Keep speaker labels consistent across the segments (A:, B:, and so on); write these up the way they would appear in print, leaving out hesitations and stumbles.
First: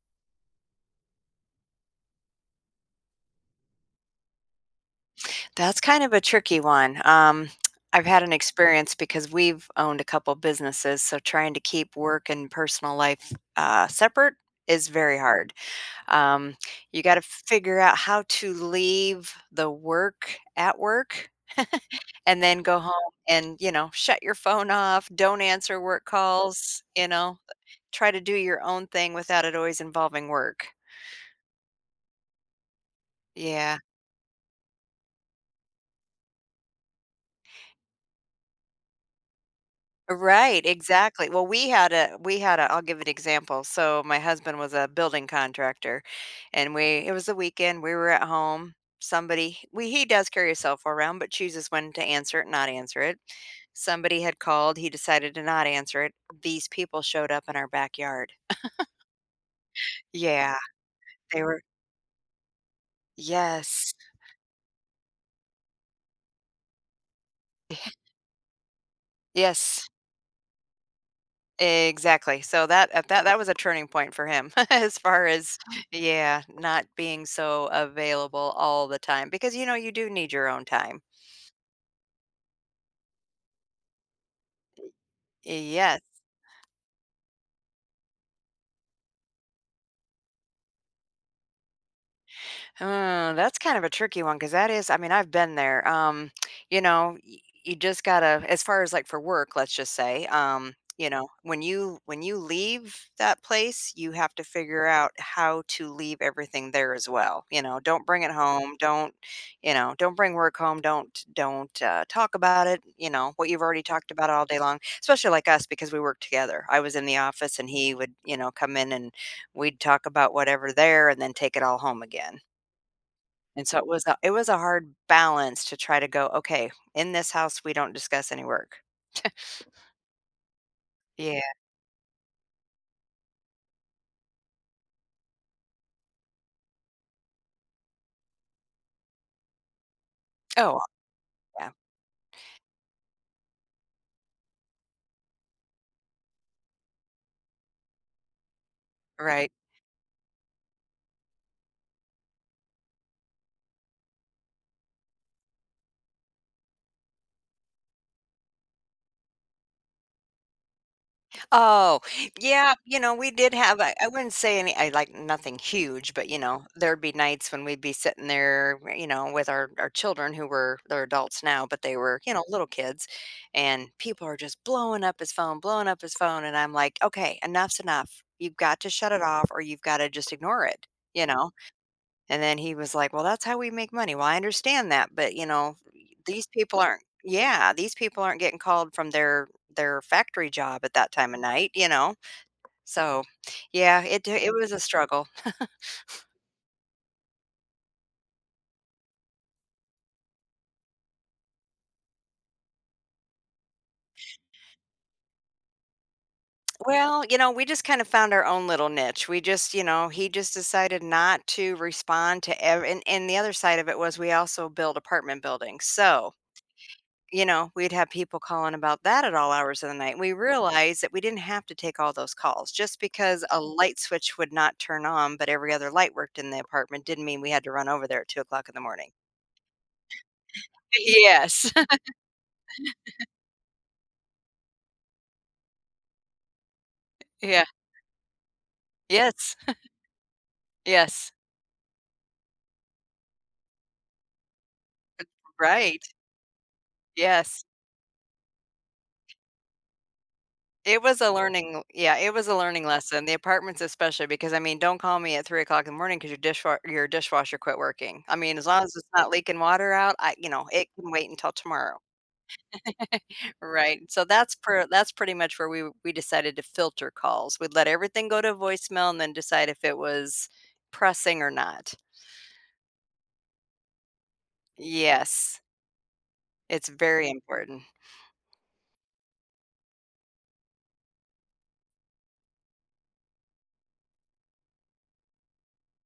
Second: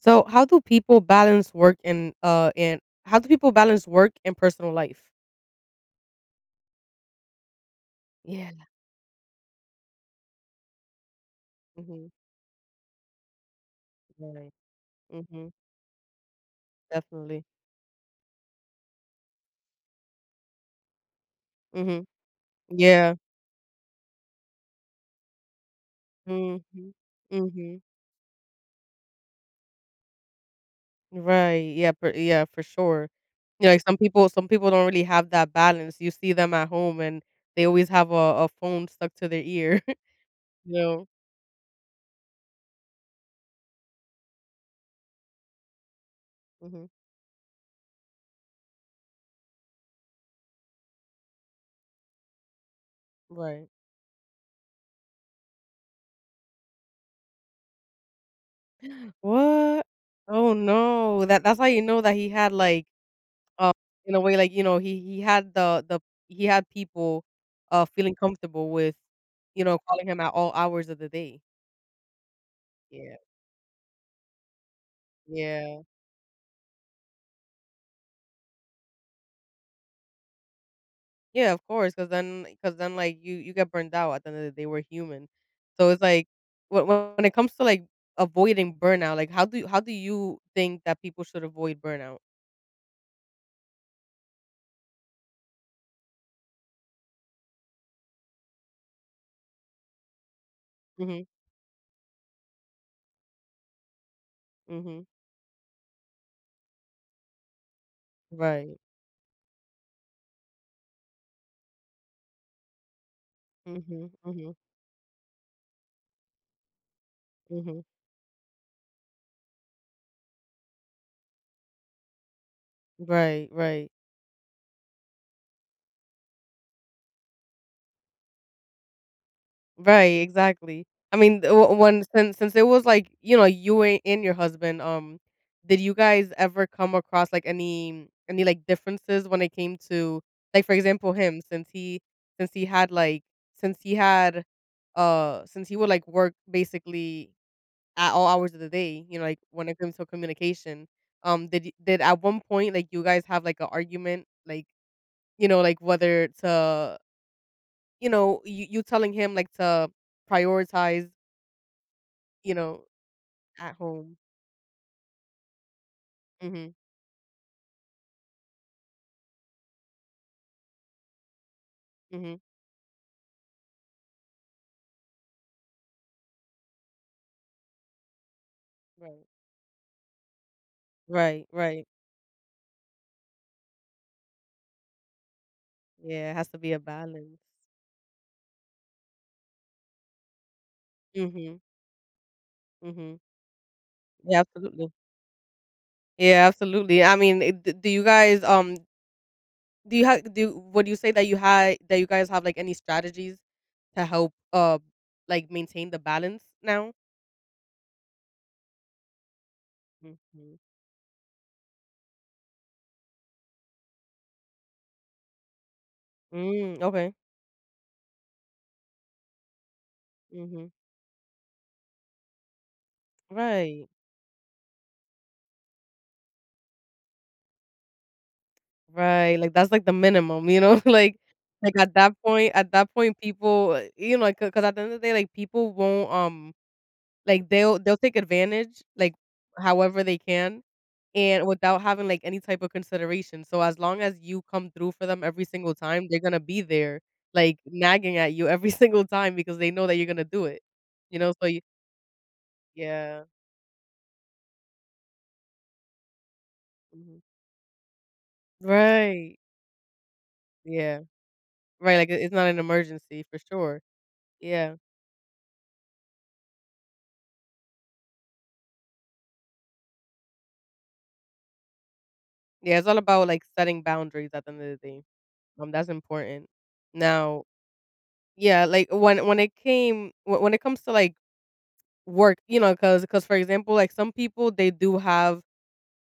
A: So, how do people balance work and how do people balance work and personal life?
B: That's kind of a tricky one. I've had an
A: Yeah.
B: experience because we've owned a couple businesses, so trying to keep
A: Mhm.
B: work and personal life separate
A: Right.
B: is very
A: Mhm.
B: hard. Um, you got to
A: Definitely.
B: figure out how to leave the work at work
A: Mhm.
B: and then go home
A: Yeah.
B: and, shut your phone off, don't answer work
A: Mhm.
B: calls,
A: Mhm.
B: try to do your own thing without it always involving work.
A: Right. Yeah. Yeah. For sure. Yeah.
B: Yeah.
A: Like some people don't really have that balance. You see them at home, and they always have a phone stuck to their ear. You
B: Right,
A: know.
B: exactly. Well, we had a I'll give an example. So my husband was a building contractor and we
A: Mhm.
B: it was the weekend, we were at home. Somebody we he does carry his cell phone around, but chooses when to answer it, and not answer it.
A: Right.
B: Somebody had called, he decided to not answer it. These people showed up in our backyard.
A: What? Oh
B: Yeah,
A: no. That
B: they
A: that's
B: were
A: how you know that he had like Uh,
B: yes.
A: in a way, like, you know, he had the he had people, feeling comfortable with, you know,
B: Yes.
A: calling him at all hours of the day.
B: Exactly. So that at
A: Yeah.
B: that that was a turning point for him as far as,
A: Yeah.
B: yeah, not being so available all the time because you know you do need your own time.
A: Yeah, of course, because then, like, you get burned out at the end of the day, we're human. So
B: Yes.
A: it's like, when it comes to, like, avoiding burnout, like, how do you think that people should avoid burnout?
B: That's kind of a tricky one because that is, I mean, I've been there. You know, y- you just gotta, as far as like for work, let's just say,
A: Mhm,
B: when you leave that place, you have to figure
A: mhm.
B: out how to leave everything there as well. Don't bring it home.
A: Right.
B: Don't, you know, don't bring work home. Don't talk about it. You know what you've already
A: Mhm,
B: talked about all
A: mhm,
B: day long. Especially like us because we work together. I was in the office and
A: mhm.
B: he would, come in and we'd talk about whatever there and then take it all home again
A: Right,
B: and so it
A: right.
B: was a it was a hard balance to try to go, "Okay, in this house, we don't discuss any work."
A: Right, exactly. I mean,
B: Yeah.
A: the o when since it was, like, you know, you a and your husband, did you guys ever come across, like, any, like, differences when it came to like, for
B: Oh,
A: example, him,
B: yeah.
A: since he had, like since he had, since he would, like, work basically at all hours of the day, you know, like,
B: Right.
A: when it comes to communication, did at one point, like, you guys have, like, an argument, like, you know, like, whether to you know, you telling him, like, to prioritize,
B: Oh,
A: you
B: yeah,
A: know,
B: we did
A: at
B: have I
A: home.
B: wouldn't say any I like, nothing huge, but,
A: Mhm,
B: there'd be nights when we'd be sitting there, with our children who were they're adults now, but they were,
A: mhm.
B: little kids, and people are just blowing up his phone, blowing up his phone, and I'm like, "Okay, enough's enough. You've got to shut it
A: Right.
B: off or you've gotta just ignore it." You
A: Right,
B: know?
A: right.
B: And then he was like, "Well, that's how we make money." Well, I understand that, but,
A: Yeah, it
B: these
A: has to be a
B: people aren't,
A: balance.
B: yeah, these people aren't getting called from their factory job at that time of
A: Mhm,
B: night, you know?
A: mhm.
B: So, yeah, it
A: Yeah,
B: it was a
A: absolutely.
B: struggle.
A: Yeah, absolutely. I mean, d do you guys, do would you say that you had that you guys have, like, any strategies to help, like, maintain the balance now?
B: Well, we just kind of found our own little niche. We just, he just
A: Mhm.
B: decided not to respond to ev and the other side of it was we also build apartment buildings. So
A: Mm, okay.
B: we'd have people calling about that at all hours of the night. We
A: Mhm.
B: realized that we didn't have to take all those calls. Just because a
A: Right.
B: light switch would not turn on, but every other light worked in the apartment didn't mean we had to run over there at 2 o'clock in the morning.
A: Right, like, that's, like, the minimum, you know? Like
B: Yes.
A: like, at that point at that point, people, you know, like because at the end of the day, like, people won't, like,
B: Yeah.
A: they'll take advantage, like,
B: Yes.
A: however they can
B: Yes.
A: and without having, like, any type of consideration, so as long as you come through for them every single
B: Right.
A: time, they're gonna be there, like,
B: Yes.
A: nagging at you every single time because they know that you're gonna do it,
B: It
A: you
B: was a
A: know? So you
B: learning Yeah, it was a learning
A: Yeah.
B: lesson. The apartments especially because, I mean, don't call me at 3 o'clock in the morning because your dishwa your
A: Mhm.
B: dishwasher quit working. I mean, as long as it's not
A: Right.
B: leaking water out, it
A: Yeah.
B: can wait until
A: Right,
B: tomorrow.
A: like, it's not an emergency for sure.
B: Right, so that's
A: Yeah.
B: per that's pretty much where we decided to filter calls. We'd let everything go to voicemail and then decide if it was pressing or not.
A: Yeah, it's all about, like, setting boundaries at the end of the day.
B: Yes,
A: That's important.
B: it's very
A: Now,
B: important.
A: yeah, like, when it comes to, like, work, you know, cause for example, like, some people, they do have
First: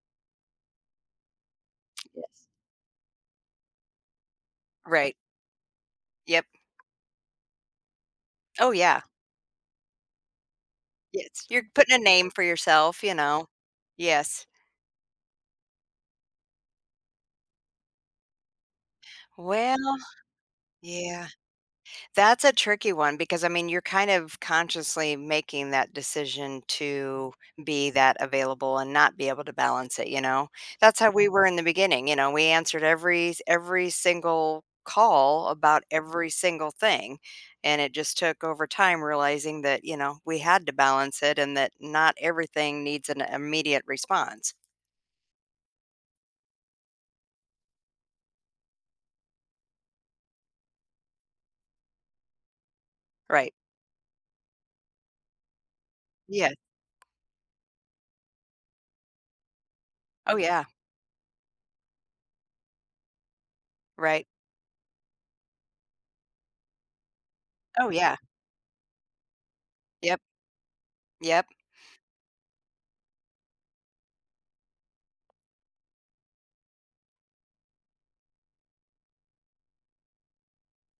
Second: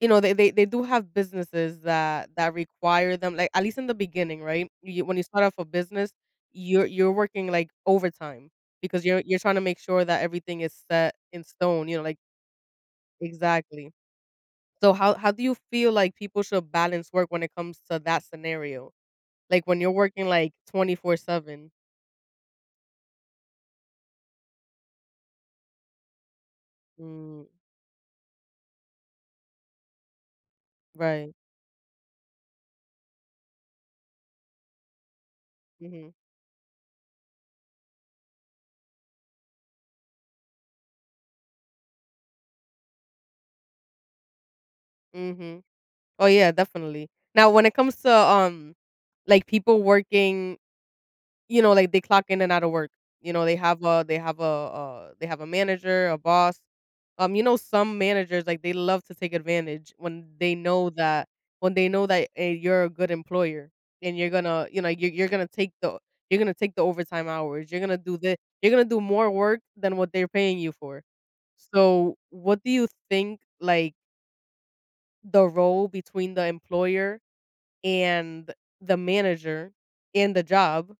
A: you know, they do have businesses that
B: Yes.
A: that require them like, at least in the beginning, right? You
B: Right,
A: When you start off a business,
B: yep.
A: you're working, like, overtime
B: Oh, yeah.
A: because you're trying to make sure that everything is set in
B: Yes, you're
A: stone,
B: putting
A: you know,
B: a
A: like,
B: name for yourself.
A: exactly.
B: Yes.
A: So how do you feel like people should balance work when it comes to that scenario? Like, when you're
B: Well,
A: working, like,
B: yeah.
A: 24/7.
B: That's a tricky one because, I mean, you're kind of consciously making that decision to
A: Mm,
B: be that available and not be able to balance it, you know? That's how we
A: right.
B: were in the beginning, we answered every single call about
A: Mhm,
B: every single thing, and it just took over time realizing that, we had to balance it and that not everything needs an immediate response.
A: mhm. Oh, yeah, definitely. Now, when it comes to, like, people working. You know, like, they clock in and out of work. You know,
B: Right.
A: they have a they have a manager, a
B: Yeah.
A: boss. You know, some managers, like, they love to take advantage when
B: Oh,
A: they
B: yeah.
A: know that when they know that, you're a good employer and
B: Right.
A: you know, you're gonna take the overtime hours.
B: Oh, yeah.
A: You're gonna do more work than what
B: Yep.
A: they're paying you for.
B: Yep.
A: So, what do you think, like, the role between the employer and the manager in the job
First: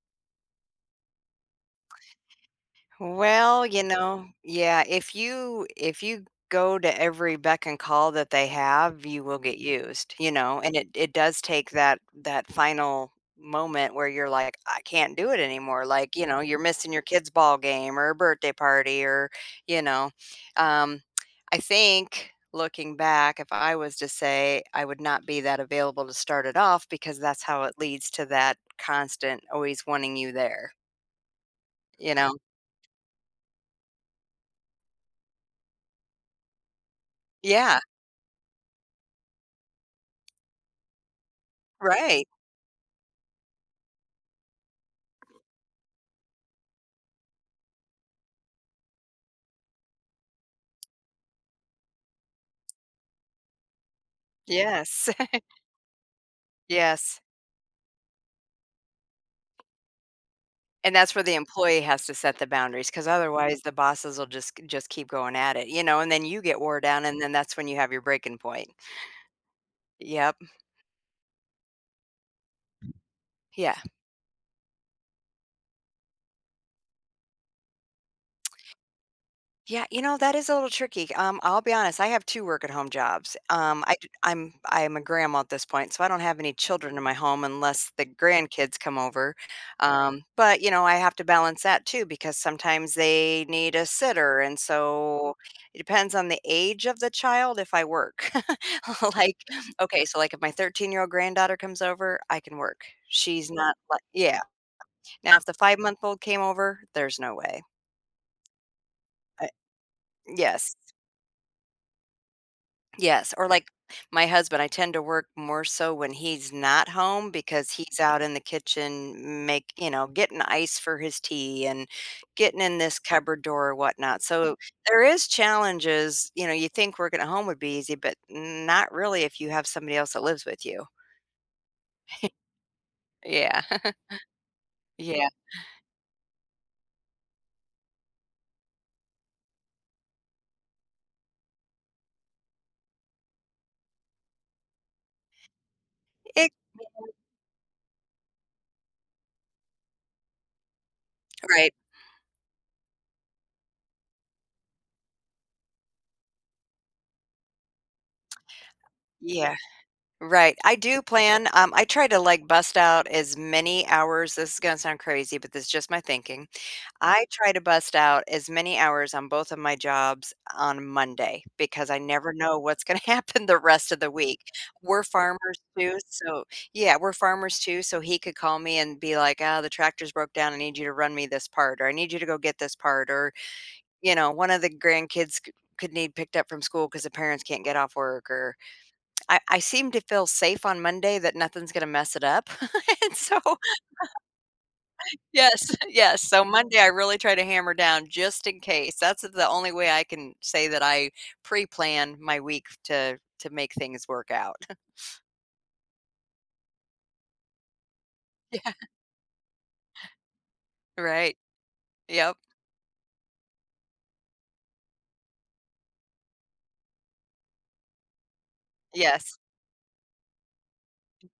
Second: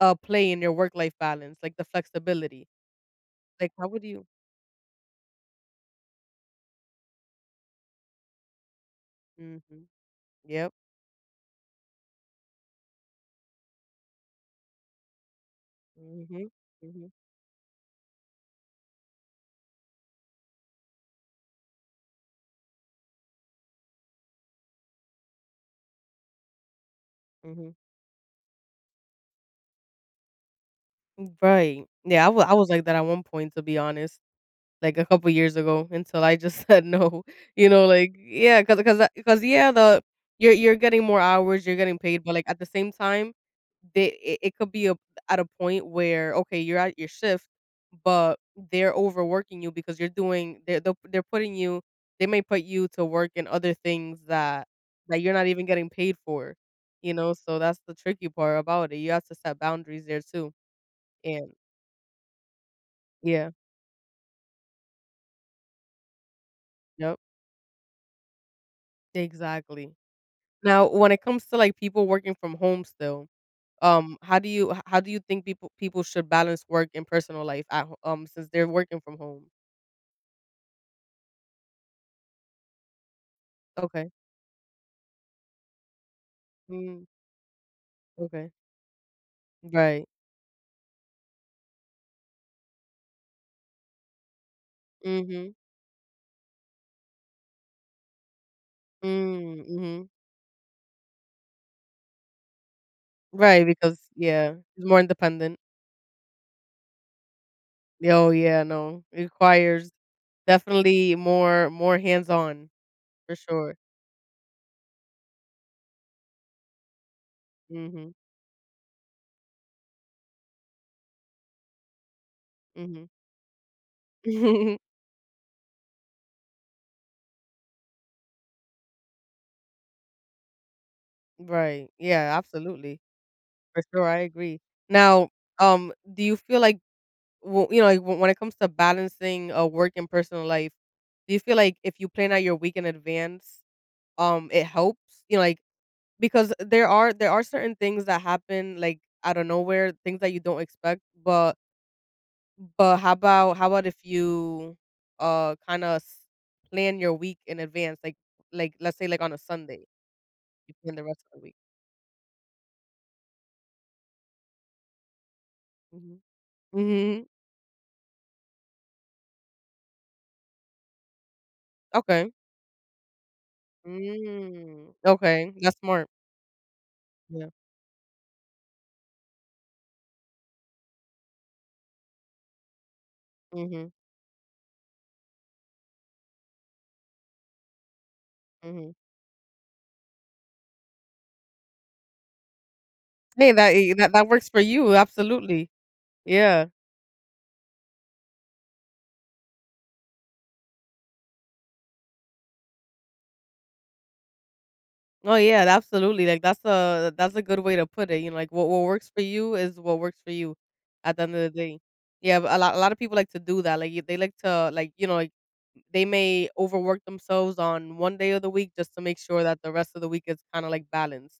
A: play in your work life balance, like the flexibility?
B: Well,
A: Like, how would you?
B: yeah, if you go to every beck and call that they have, you will get
A: Mhm.
B: used,
A: Yep.
B: and it does take that final moment where you're like, I can't do it anymore. Like,
A: Mhm.
B: you're missing your
A: Mhm.
B: kid's ball game or a birthday party or, you know, um, I think looking back, if I was to say, I would not be that available to start it off because that's how
A: Mhm.
B: it leads to that constant always wanting you there,
A: Right.
B: you
A: Yeah,
B: know?
A: I was like that at one point, to be honest. Like a couple years ago until I just said no, you
B: Yeah,
A: know, like, yeah, cause yeah, the you're getting more hours, you're getting paid,
B: right.
A: but like at the same time, they it could be at a point where okay, you're at your shift, but they're overworking you because you're doing they're putting you they may put you to work in other things that
B: Yes,
A: that you're not even getting paid for, you
B: yes,
A: know. So that's the tricky part about it. You have to set boundaries there too,
B: and that's where the
A: and
B: employee has to set the boundaries, because
A: yeah,
B: otherwise the bosses will just keep going at it, and then you get wore down,
A: yep,
B: and then that's when you have your breaking point.
A: exactly.
B: Yep,
A: Now, when it comes to, like, people working from home still,
B: yeah.
A: how do you h how do you think people should balance work and personal life at ho since they're working from home?
B: Yeah, that is a little tricky. I'll be honest, I have 2 work at home jobs. I d
A: Okay.
B: I'm a grandma at this point, so I don't have any children in
A: Mm,
B: my home unless the
A: okay.
B: grandkids come over.
A: Right.
B: But, I have to balance that too because sometimes they need a sitter, and so
A: Mhm.
B: it depends on the age of the child if I work. Like,
A: Mm,
B: okay,
A: mhm.
B: so, like, if my 13-year-old granddaughter comes over, I can work. She's
A: Right,
B: not
A: because
B: like yeah.
A: yeah, it's more
B: Now if the
A: independent.
B: 5-month-old came over, there's no way.
A: Oh, yeah, no, it
B: I
A: requires
B: Yes.
A: definitely more hands-on,
B: Yes,
A: for
B: or like
A: sure.
B: my husband, I tend to work more so when he's not home because he's
A: Mhm,
B: out in the kitchen getting ice for his tea and getting in this
A: mhm.
B: cupboard door or whatnot. So there is challenges, you think working at home would be easy, but not really if you have somebody else that lives with you.
A: Right. Yeah, absolutely.
B: Yeah.
A: For sure, I agree.
B: Yeah.
A: Now, do you feel like well, you know, like, when it comes to balancing, work and personal life, do you feel like if you plan out your week in advance, it helps? You know, like,
B: It
A: because there are certain things that happen, like, out of nowhere, things that you don't expect, but
B: Right.
A: how about if you, kinda plan your week in advance? Like, let's say, like, on a
B: Yeah.
A: Sunday,
B: Right.
A: you
B: I
A: plan
B: do
A: the rest of the
B: plan.
A: week.
B: I try to like bust out as many hours. This is gonna sound crazy, but this is just my
A: Mhm.
B: thinking. I
A: Mhm.
B: try to bust out as many hours on both of my jobs on Monday because I
A: Okay.
B: never know what's gonna happen the rest of the week.
A: Mm.
B: We're
A: Okay.
B: farmers
A: That's
B: too,
A: smart.
B: so Yeah, we're
A: Yeah.
B: farmers too, so he could call me and be like, "Oh, the tractor's broke down. I need you to run me this part," or, "I need you to go get this part," or,
A: Mhm.
B: one of the grandkids c could need picked up from school because the parents can't get off work, or
A: Mhm.
B: I seem to feel safe on Monday that nothing's gonna mess it up, and so
A: Hey, that eh, that that works for you, absolutely.
B: yes, yes, so
A: Yeah.
B: Monday, I really try to hammer down just in case. That's the only way I can say that I pre-plan my week to make things work out.
A: Oh, yeah, absolutely, like, that's a good way to put it, you know, like, what works for you is what works for you
B: Yeah,
A: at the end
B: right.
A: of the day.
B: Yep.
A: Yeah, but a lot of people like to do that, like, they like to, like, you know, like, they may overwork themselves on one day of the week just to make
B: Yes.
A: sure that the rest of the week is kinda, like, balanced,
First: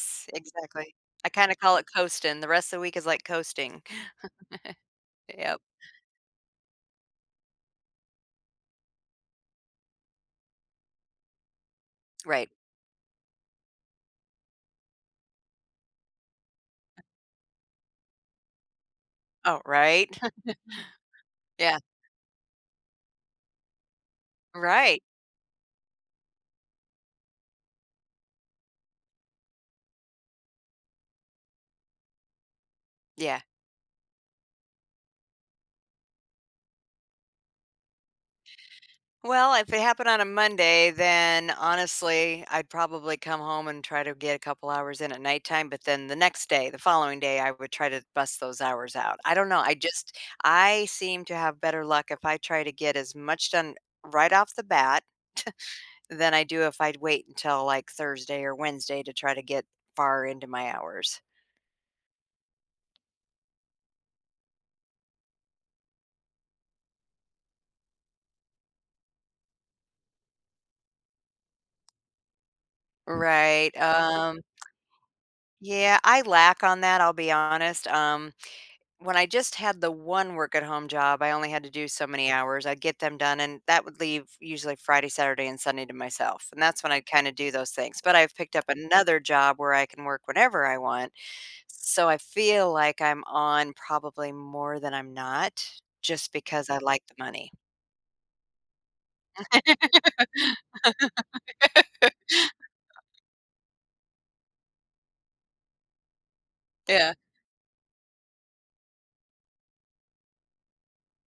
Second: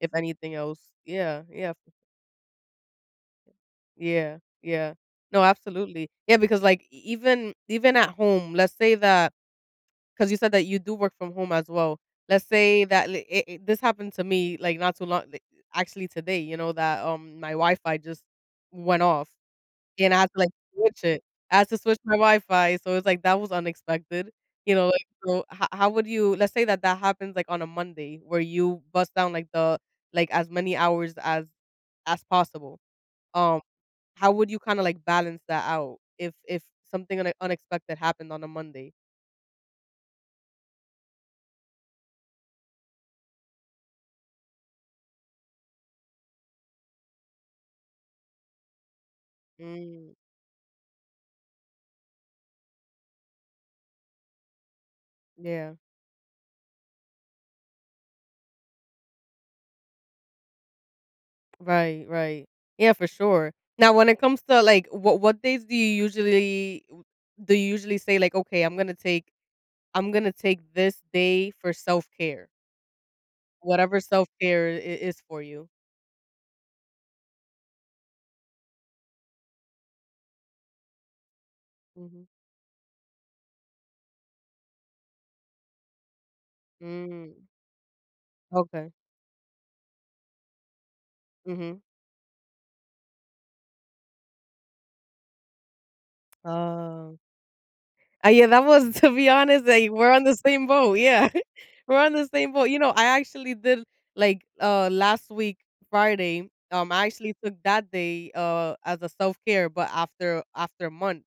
A: if anything else.
B: exactly. I
A: Yeah,
B: kinda
A: yeah,
B: call it coasting. The rest of the week is like coasting.
A: yeah, yeah. No,
B: Yep.
A: absolutely. Yeah, because, like, e even even at home, let's say that 'cause you said that you do work from home as well. Let's
B: Right.
A: say that li it it this happened to me, like, not too long, li actually today, you know, that, my Wi-Fi just went off,
B: Oh, right?
A: and I had to, like, switch it. I had to
B: Yeah.
A: switch my Wi-Fi, so it's like, that was unexpected, you know,
B: Right.
A: like, so how would you let's say that that happens, like, on a Monday where you bust down, like, the like, as many hours as possible.
B: Yeah.
A: Um, how would you kinda, like, balance that out if something unexpected happened on a Monday?
B: Well, if it happened on a Monday, then honestly, I'd probably come home and try to get a couple hours in at nighttime. But then the next day, the following day, I would try to bust those hours out. I don't know. I
A: Mm,
B: just, I seem to have better luck if I try to get as much done right off the bat
A: yeah.
B: than I do if I'd wait until like Thursday or Wednesday to try to get far into my hours.
A: Right, right. Yeah, for sure. Now, when it comes to like what days do you usually say like, okay, I'm gonna take this day for self care,
B: Right.
A: whatever self care is for you.
B: Yeah, I lack on that. I'll be honest. When I just had the one work at home job, I only had to do so
A: Hmm.
B: many hours. I'd get them done, and that would leave usually Friday, Saturday, and Sunday to myself. And that's when I'd kind
A: Mm,
B: of do those things. But I've picked up
A: okay.
B: another job where I can work whenever I want.
A: Mm-hmm.
B: So I feel like I'm on probably more than I'm not just because I like the
A: Oh.
B: money.
A: Yeah, that was to be honest, like, we're on the same boat, yeah. We're on the same boat. You know, I actually did like, last week, Friday, I
B: Yeah.
A: actually took that day, as a self-care, but after months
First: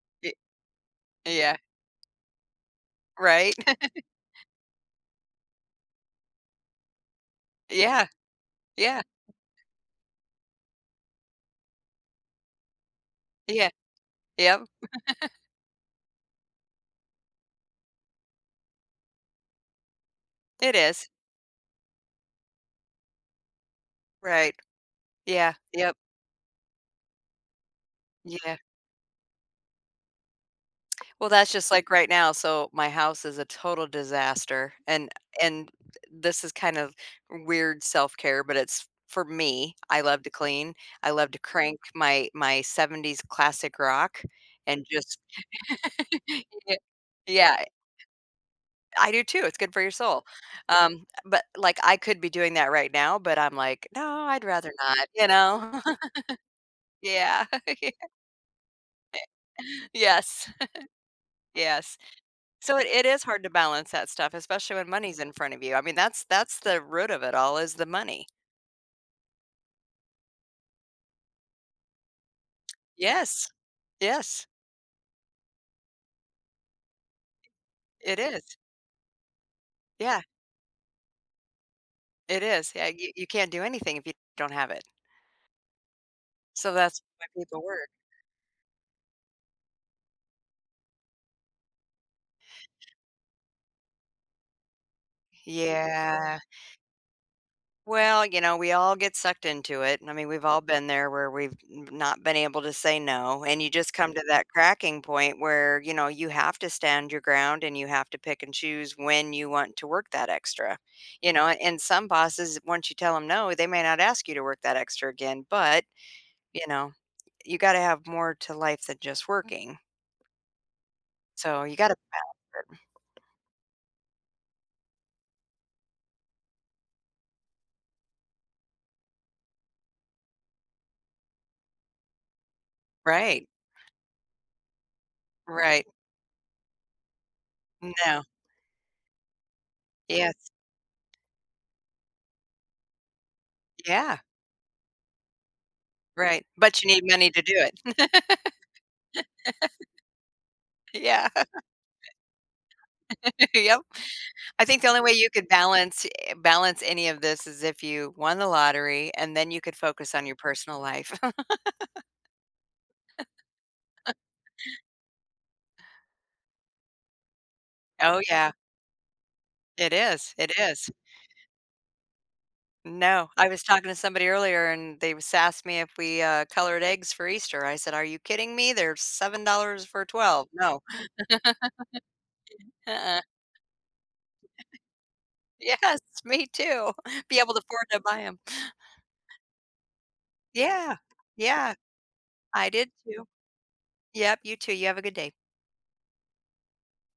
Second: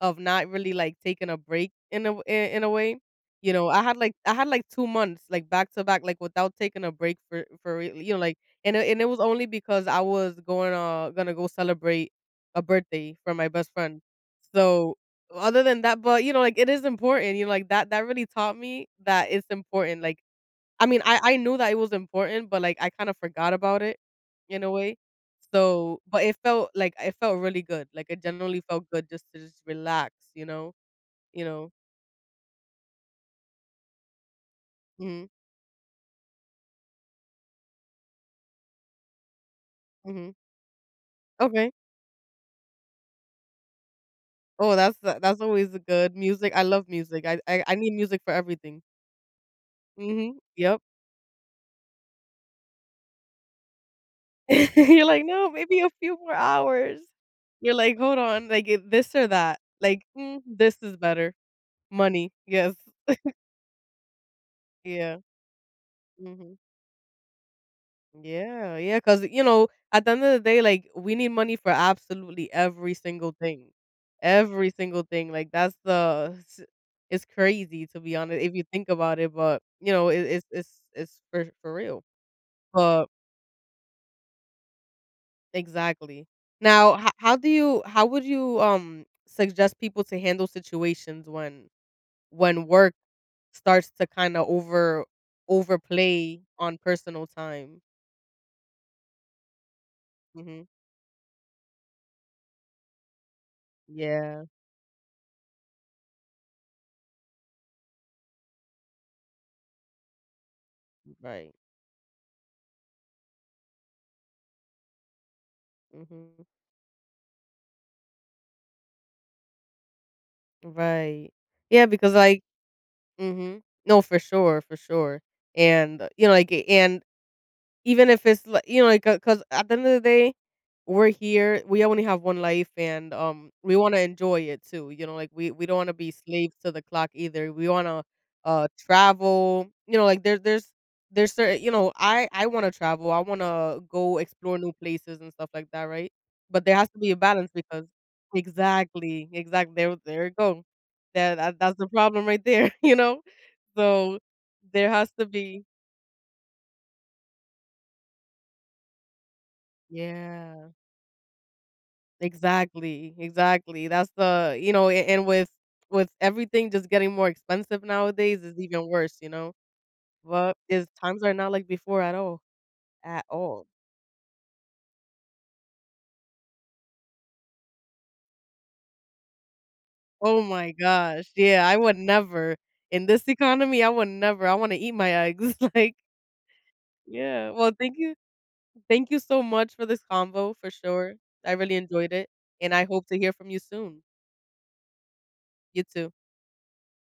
A: of
B: y-
A: not really, like, taking a
B: Yeah.
A: break in a way. You
B: Right.
A: know, I had, like, 2 months, like, back to back, like, without taking a break for real,
B: yeah.
A: you know, like, and it
B: Yeah.
A: and it was only because gonna go celebrate a birthday for my best
B: Yeah.
A: friend.
B: Yep.
A: So other than that but, you know, like, it is important, you know, like, that really taught me that it's important, like,
B: It
A: I mean,
B: is.
A: I knew that it was important, but, like, I kinda forgot about it
B: Right.
A: in a way.
B: Yeah. Yep.
A: So but it felt really good, like, it
B: Yeah.
A: generally felt good just to just relax, you know?
B: Well,
A: You
B: that's
A: know?
B: just like right now. So my house is a total disaster, and
A: Mhm.
B: and this is kind of weird self care, but it's for me. I love to
A: Mhm.
B: clean. I love to
A: Okay.
B: crank my 70s classic rock,
A: Oh,
B: and
A: that's
B: just
A: that's always a good music. I
B: yeah,
A: love music. I I
B: yeah,
A: I need music for everything.
B: I do too. It's good for your soul.
A: Mhm. Yep.
B: But like I could be doing that right now, but I'm like, no, I'd rather
A: You're
B: not.
A: like,
B: You
A: "No, maybe
B: know?
A: a few more hours."
B: Yeah.
A: You're like, "Hold on, like, it this or that." Like, "Mm,
B: Yes.
A: this is better."
B: Yes.
A: Money, yes.
B: So it is hard to balance that stuff, especially when
A: Yeah,
B: money's in front of you. I mean, that's
A: mhm.
B: that's the root of it all is the money.
A: Yeah, yeah, cause you know, at the end of the day, like, we need money for absolutely every single
B: Yes.
A: thing.
B: Yes,
A: Every single thing, like, that's the s it's crazy to be
B: it
A: honest
B: is.
A: if you think about it, but, you know, it
B: Yeah,
A: it's for real,
B: it is. Yeah,
A: but
B: you can't do anything if you don't have it.
A: exactly.
B: So
A: Now,
B: that's
A: ho
B: why
A: how do
B: people
A: you
B: work.
A: how would you, suggest people to handle situations when work starts to kinda
B: Yeah.
A: overplay on personal time?
B: Well, we all get sucked into it. I mean, we've all
A: Mhm.
B: mhm been there where we've not been able to say no. And you just come right to
A: Yeah,
B: that cracking point where, you have to stand your ground and you have to pick and choose when you want to work that extra.
A: right.
B: And some bosses, once you tell them no, they may not ask you to work that extra again. But,
A: Mhm.
B: you know, you got to have more to life than just working.
A: Right.
B: So you
A: Yeah,
B: got to,
A: because, like, Mhm. No, for sure, for sure. You know, like, and even if it's li you know, like, cause at the end of the day, we're here, we only have 1 life, and,
B: right,
A: we wanna enjoy it too, you know, like, we don't
B: right.
A: wanna be slaves to the clock either, we wanna,
B: No,
A: travel, you know, like, there
B: yes,
A: there's there's certain you know, I wanna travel, I wanna go
B: yeah,
A: explore new places and stuff like that, right?
B: right.
A: But there
B: But you
A: has to
B: need
A: be a
B: money to
A: balance
B: do
A: because
B: it.
A: exactly, exactly. There you go.
B: Yeah.
A: That's the problem right there, you know?
B: Yep.
A: So,
B: I think the
A: there
B: only
A: has
B: way
A: to
B: you could
A: be
B: balance any of this is if you won the lottery and then you could focus on your
A: yeah.
B: personal life.
A: Exactly, exactly. That's the You know, a and with everything just getting more expensive
B: Oh,
A: nowadays,
B: yeah.
A: is even worse, you know?
B: It is, it
A: But is
B: is.
A: times are not like before at all, at
B: No, I was
A: all.
B: talking to somebody earlier and they was asked me if we, colored eggs for Easter. I said, "Are you kidding me? They're $7 for
A: Oh
B: 12."
A: my
B: No.
A: gosh, yeah, I would never. In
B: Uh-uh.
A: this economy, I would never. I wanna eat my eggs, like,
B: Yes, me too. Be
A: yeah.
B: able to
A: Well,
B: afford
A: thank
B: to
A: you
B: buy them.
A: thank you so much for this convo, for
B: Yeah.
A: sure. I
B: Yeah,
A: really enjoyed it,
B: I
A: and I
B: did
A: hope to
B: too.
A: hear from you soon.
B: Yep, you too. You have a good day.
A: You too.